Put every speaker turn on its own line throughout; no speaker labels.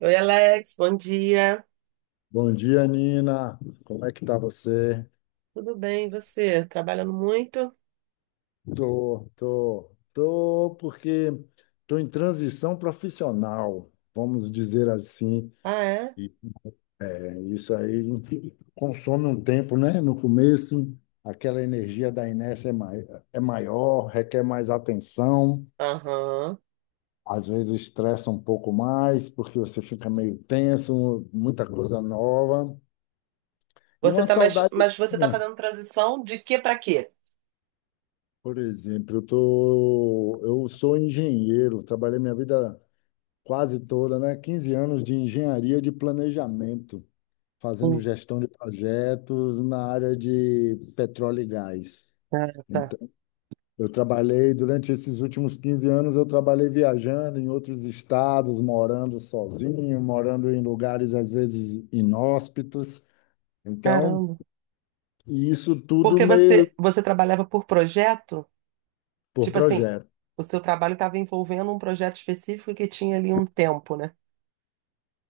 Oi, Alex, bom dia.
Bom dia, Nina. Como é que tá você?
Tudo bem, e você? Trabalhando muito?
Tô, porque tô em transição profissional, vamos dizer assim.
Ah, é?
E isso aí consome um tempo, né? No começo, aquela energia da inércia é maior, requer mais atenção,
Aham.
às vezes estressa um pouco mais, porque você fica meio tenso, muita coisa nova. E
Você
uma
tá mais,
saudade
mas você tá fazendo transição de quê para quê?
Por exemplo, eu sou engenheiro, trabalhei minha vida quase toda, né? 15 anos de engenharia de planejamento, fazendo
Hum,
gestão de projetos na área de petróleo e gás.
ah, tá.
Então, eu trabalhei durante esses últimos 15 anos, eu trabalhei viajando em outros estados, morando sozinho, morando em lugares às vezes inóspitos. Então,
Caramba.
e isso tudo
Porque
meio
você trabalhava por projeto?
por
Tipo assim,
projeto.
o seu trabalho estava envolvendo um projeto específico que tinha ali um tempo, né?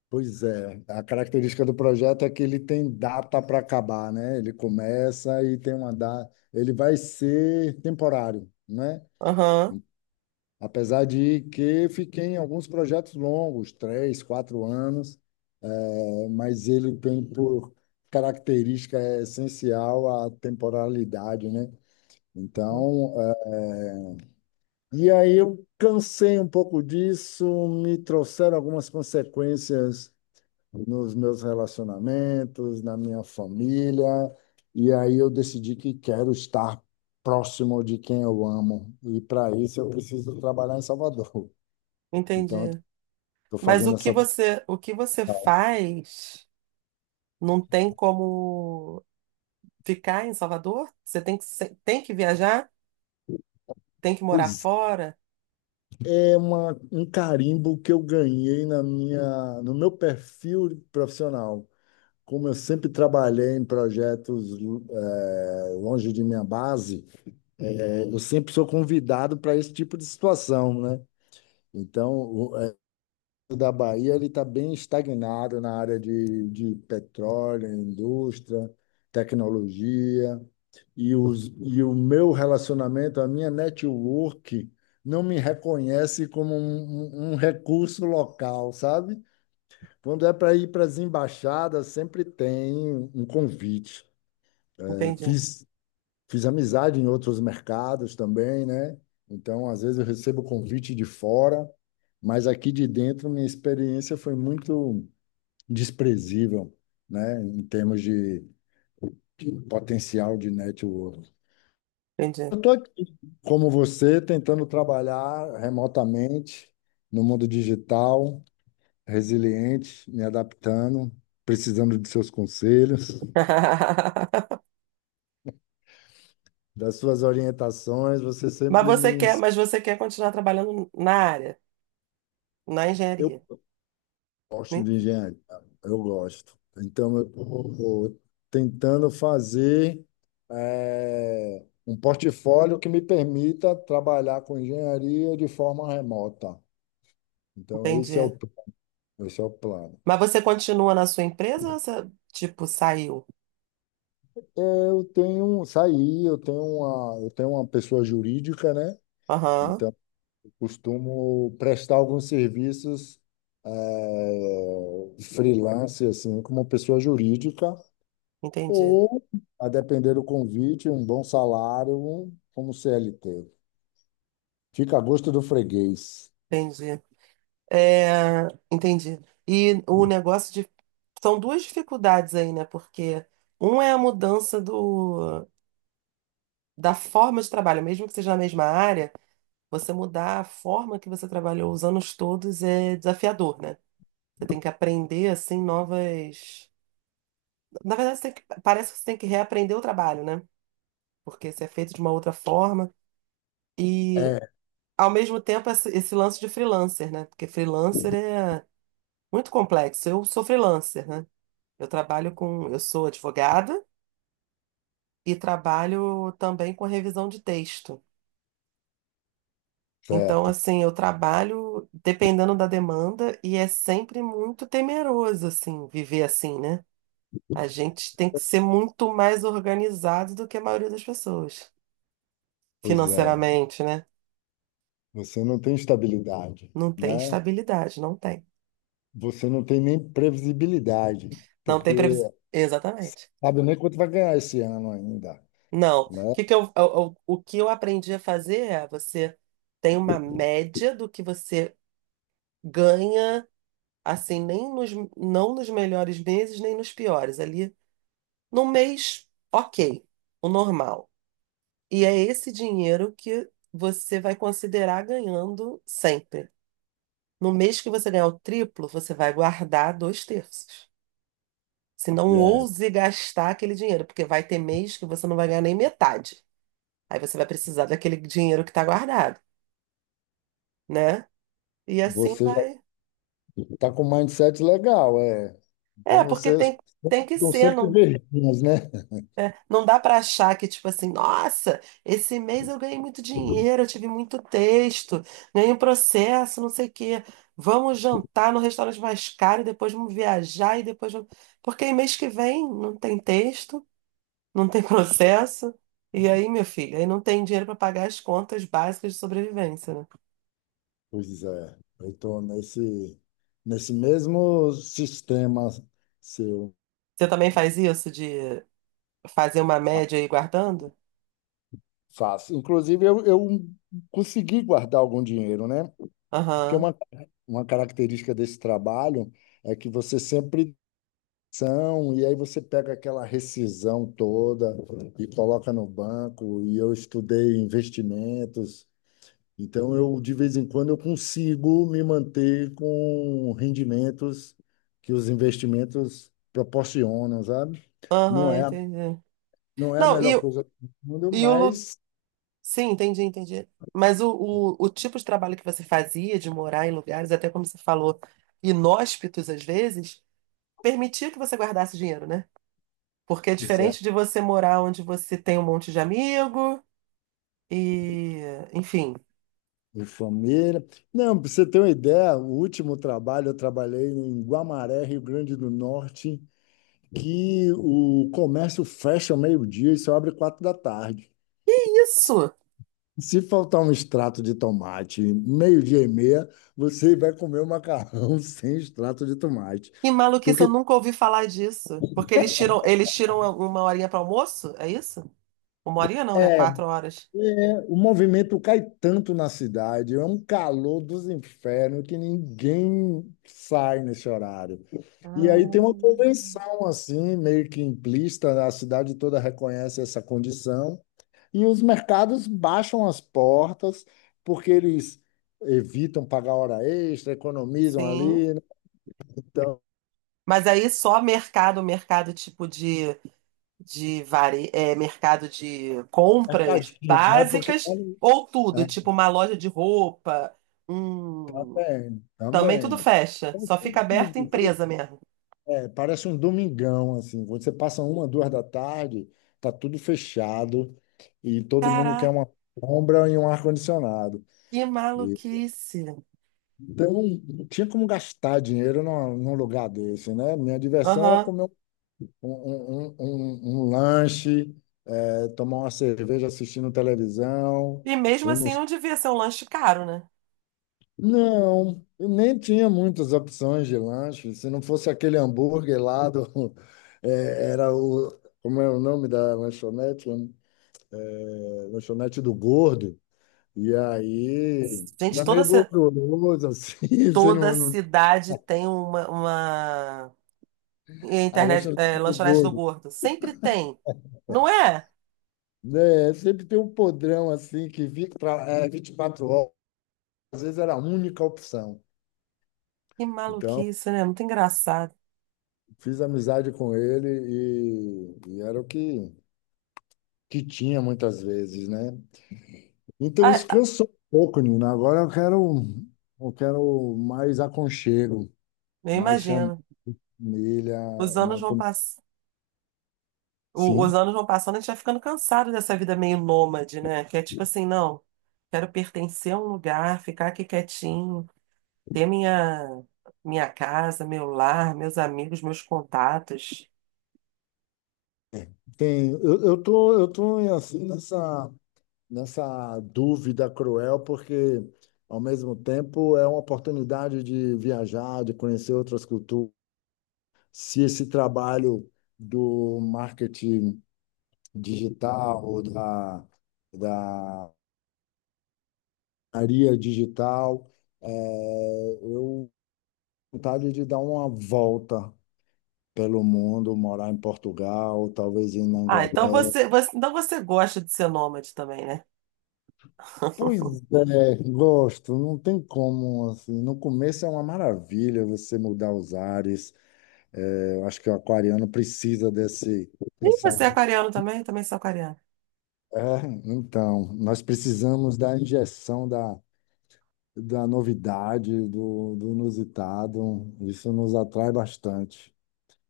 Pois é, a característica do projeto é que ele tem data para acabar, né? Ele começa e tem uma data. Ele vai ser temporário, né?
Aham.
Apesar de que fiquei em alguns projetos longos, 3, 4 anos, mas ele tem por característica essencial a temporalidade, né?
Uhum.
Então, e aí eu cansei um pouco disso, me trouxeram algumas consequências nos meus relacionamentos, na minha família, e aí eu decidi que quero estar próximo de quem eu amo, e para isso eu preciso trabalhar em Salvador. Então, eu
Entendi.
estou
Mas o
fazendo
que
essa.
você o que você faz não tem como ficar em Salvador? Você tem que se- tem que viajar? Tem que morar
Pois
fora?
é uma, um carimbo que eu ganhei na minha, no meu perfil profissional. Como eu sempre trabalhei em projetos longe de minha base, eu sempre sou convidado para esse tipo de situação, né? Então, da Bahia ele está bem estagnado na área de petróleo, indústria, tecnologia e, os, e o meu relacionamento, a minha network não me reconhece como um recurso local, sabe? Quando é para ir para as embaixadas, sempre tem um convite. É,
Entendi,
fiz amizade em outros mercados também, né? Então, às vezes eu recebo convite de fora, mas aqui de dentro minha experiência foi muito desprezível, né, em termos de potencial de network.
entendi.
Eu estou aqui, como você, tentando trabalhar remotamente no mundo digital, resiliente, me adaptando, precisando de seus conselhos, das suas orientações. Você
Mas
sempre me.
você quer, mas você quer continuar trabalhando na área, na
Eu
engenharia,
gosto
né?
de engenharia, eu gosto. Então, eu estou tentando fazer um portfólio que me permita trabalhar com engenharia de forma remota. Então, esse é
Entendi.
o, esse é o plano.
Mas você continua na sua empresa ou você, tipo, saiu?
Eu tenho, saí, eu tenho uma pessoa jurídica, né?
Aham,
Então, eu costumo prestar alguns serviços freelance, assim, como pessoa jurídica.
entendi,
Ou, a depender do convite, um bom salário, como CLT. Fica a gosto do freguês.
entendi. É, entendi. E o negócio de... São duas dificuldades aí, né? Porque um é a mudança do, da forma de trabalho, mesmo que seja na mesma área, você mudar a forma que você trabalhou os anos todos é desafiador, né? Você tem que aprender, assim, novas. Na verdade, você tem que... parece que você tem que reaprender o trabalho, né? Porque você é feito de uma outra forma. E,
É,
ao mesmo tempo, esse lance de freelancer, né? Porque freelancer é muito complexo. Eu sou freelancer, né? Eu trabalho com. Eu sou advogada e trabalho também com revisão de texto. Então,
certo.
assim, eu trabalho dependendo da demanda e é sempre muito temeroso, assim, viver assim, né? A gente tem que ser muito mais organizado do que a maioria das pessoas,
Pois é.
financeiramente, né?
Você não tem estabilidade,
Não tem
né?
estabilidade, não tem.
Você não tem nem previsibilidade,
Não
porque
tem previsão. Exatamente.
sabe nem quanto vai ganhar esse ano ainda,
Não.
né?
O que eu aprendi a fazer é você tem uma média do que você ganha, assim, nem nos, não nos melhores meses, nem nos piores. Ali, no mês, ok, o normal. E é esse dinheiro que você vai considerar ganhando sempre. No mês que você ganhar o triplo, você vai guardar dois terços. Se não
E
ouse gastar aquele dinheiro, porque vai ter mês que você não vai ganhar nem metade. Aí você vai precisar daquele dinheiro que está guardado, né? E assim
você já
vai.
está com um mindset legal, é. Então
É, porque
vocês
tem, tem que
estão
ser.
sempre
Não,
verdinhas, né?
é, não dá para achar que, tipo assim, nossa, esse mês eu ganhei muito dinheiro, eu tive muito texto, ganhei um processo, não sei o quê. Vamos jantar no restaurante mais caro, e depois vamos viajar e depois vamos... Porque aí mês que vem não tem texto. Não tem processo. E aí, meu filho, aí não tem dinheiro para pagar as contas básicas de sobrevivência, né?
Pois é. Eu estou nesse mesmo sistema seu.
Você também faz isso de fazer uma média e ir guardando?
Faço. Inclusive, eu consegui guardar algum dinheiro, né? Porque
Aham,
uma característica desse trabalho é que você sempre são, e aí você pega aquela rescisão toda e coloca no banco, e eu estudei investimentos, então eu, de vez em quando, eu consigo me manter com rendimentos que os investimentos proporcionam, sabe? Não
aham,
é,
entendi.
não é a
Não,
melhor coisa do mundo,
e o. lu-
mas
Sim, entendi, entendi. Mas o tipo de trabalho que você fazia, de morar em lugares, até como você falou, inóspitos às vezes, permitia que você guardasse dinheiro, né? Porque é diferente de você morar onde você tem um monte de amigo e, enfim.
de família. Não, para você ter uma ideia, o último trabalho eu trabalhei em Guamaré, Rio Grande do Norte, que o comércio fecha ao meio-dia e só abre quatro da tarde.
Isso!
Se faltar um extrato de tomate, meio-dia e meia, você vai comer o macarrão sem extrato de tomate.
Que maluquice, eu
Porque
nunca ouvi falar disso. Porque eles tiram uma horinha para almoço? É isso? Uma horinha não, né?
é,
Quatro horas.
é, o movimento cai tanto na cidade, é um calor dos infernos que ninguém sai nesse horário. E aí tem uma
Ah,
convenção assim, meio que implícita, a cidade toda reconhece essa condição, e os mercados baixam as portas porque eles evitam pagar hora extra, economizam
sim.
ali, né? Então,
Mas aí só mercado, mercado é, mercado de compras
mercadinho, não é porque é,
básicas
um,
ou tudo, tipo uma loja de roupa,
é
um...
também,
também tudo
também.
fecha. Só fica aberta
Então,
empresa mesmo.
é, parece um domingão assim, você passa uma, duas da tarde, tá tudo fechado e todo mundo quer
Caraca,
uma sombra e um ar-condicionado.
que maluquice.
Então, não tinha como gastar dinheiro num lugar desse, né? Minha diversão era
Aham.
comer um lanche, tomar uma cerveja assistindo televisão.
E mesmo
Eu não,
assim não devia ser um lanche caro, né?
não, eu nem tinha muitas opções de lanche. Se não fosse aquele hambúrguer lá do, era o, como é o nome da lanchonete? Lanchonete do Gordo. E aí,
Gente,
era meio gorduroso, assim, você
toda
não, não,
cidade tem uma
a
internet, é,
lanchonete do
lanchonete do
Gordo.
gordo. Sempre tem. Não é?
Né, sempre tem um podrão assim que vi, pra, 24 horas, às vezes era a única opção.
Que
Então,
maluquice, né? Muito engraçado.
fiz amizade com ele e era o que, que tinha muitas vezes, né? Então, isso
Ah,
cansou um pouco, Nina. Agora eu quero mais aconchego,
eu
mais
imagino.
família,
Os anos
uma...
vão
com-
pass... Os
Sim,
anos vão passando, a gente vai ficando cansado dessa vida meio nômade, né? Que é tipo assim, não, quero pertencer a um lugar, ficar aqui quietinho, ter minha, minha casa, meu lar, meus amigos, meus contatos.
tem. Eu tô assim nessa dúvida cruel, porque ao mesmo tempo é uma oportunidade de viajar, de conhecer outras culturas. Se esse trabalho do marketing digital, ou da, da área digital, eu tenho vontade de dar uma volta pelo mundo, morar em Portugal, talvez ir na
Ah, então
Inglaterra,
então você gosta de ser nômade também, né?
pois é, gosto, não tem como, assim, no começo é uma maravilha você mudar os ares, é, eu acho que o aquariano precisa desse,
Ih,
dessa,
você é aquariano também? Eu também sou aquariano.
é, então, nós precisamos da injeção da novidade, do inusitado, isso nos atrai bastante.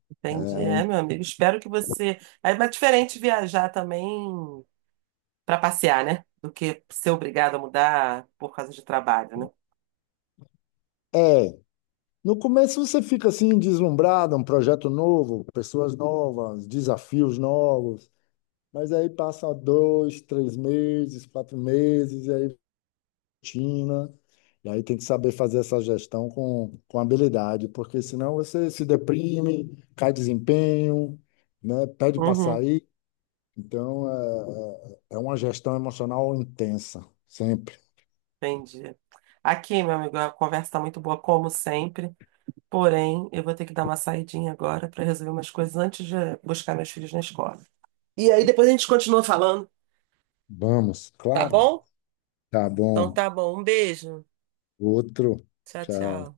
Entendi, é, meu amigo. Espero que você. É mais diferente viajar também para passear, né? Do que ser obrigado a mudar por causa de trabalho, né?
É, no começo você fica assim, deslumbrado, um projeto novo, pessoas novas, desafios novos, mas aí passa 2, 3 meses, 4 meses, e aí rotina, e aí tem que saber fazer essa gestão com habilidade, porque senão você se deprime, cai desempenho, né? Pede para
Uhum,
sair. Então, é uma gestão emocional intensa, sempre.
entendi. Aqui, meu amigo, a conversa tá muito boa, como sempre. Porém, eu vou ter que dar uma saidinha agora para resolver umas coisas antes de buscar meus filhos na escola. E aí depois a gente continua falando,
Vamos,
tá
claro.
bom?
Tá
Então
bom.
tá bom. Um beijo.
Outro.
Tchau,
Tchau.
tchau.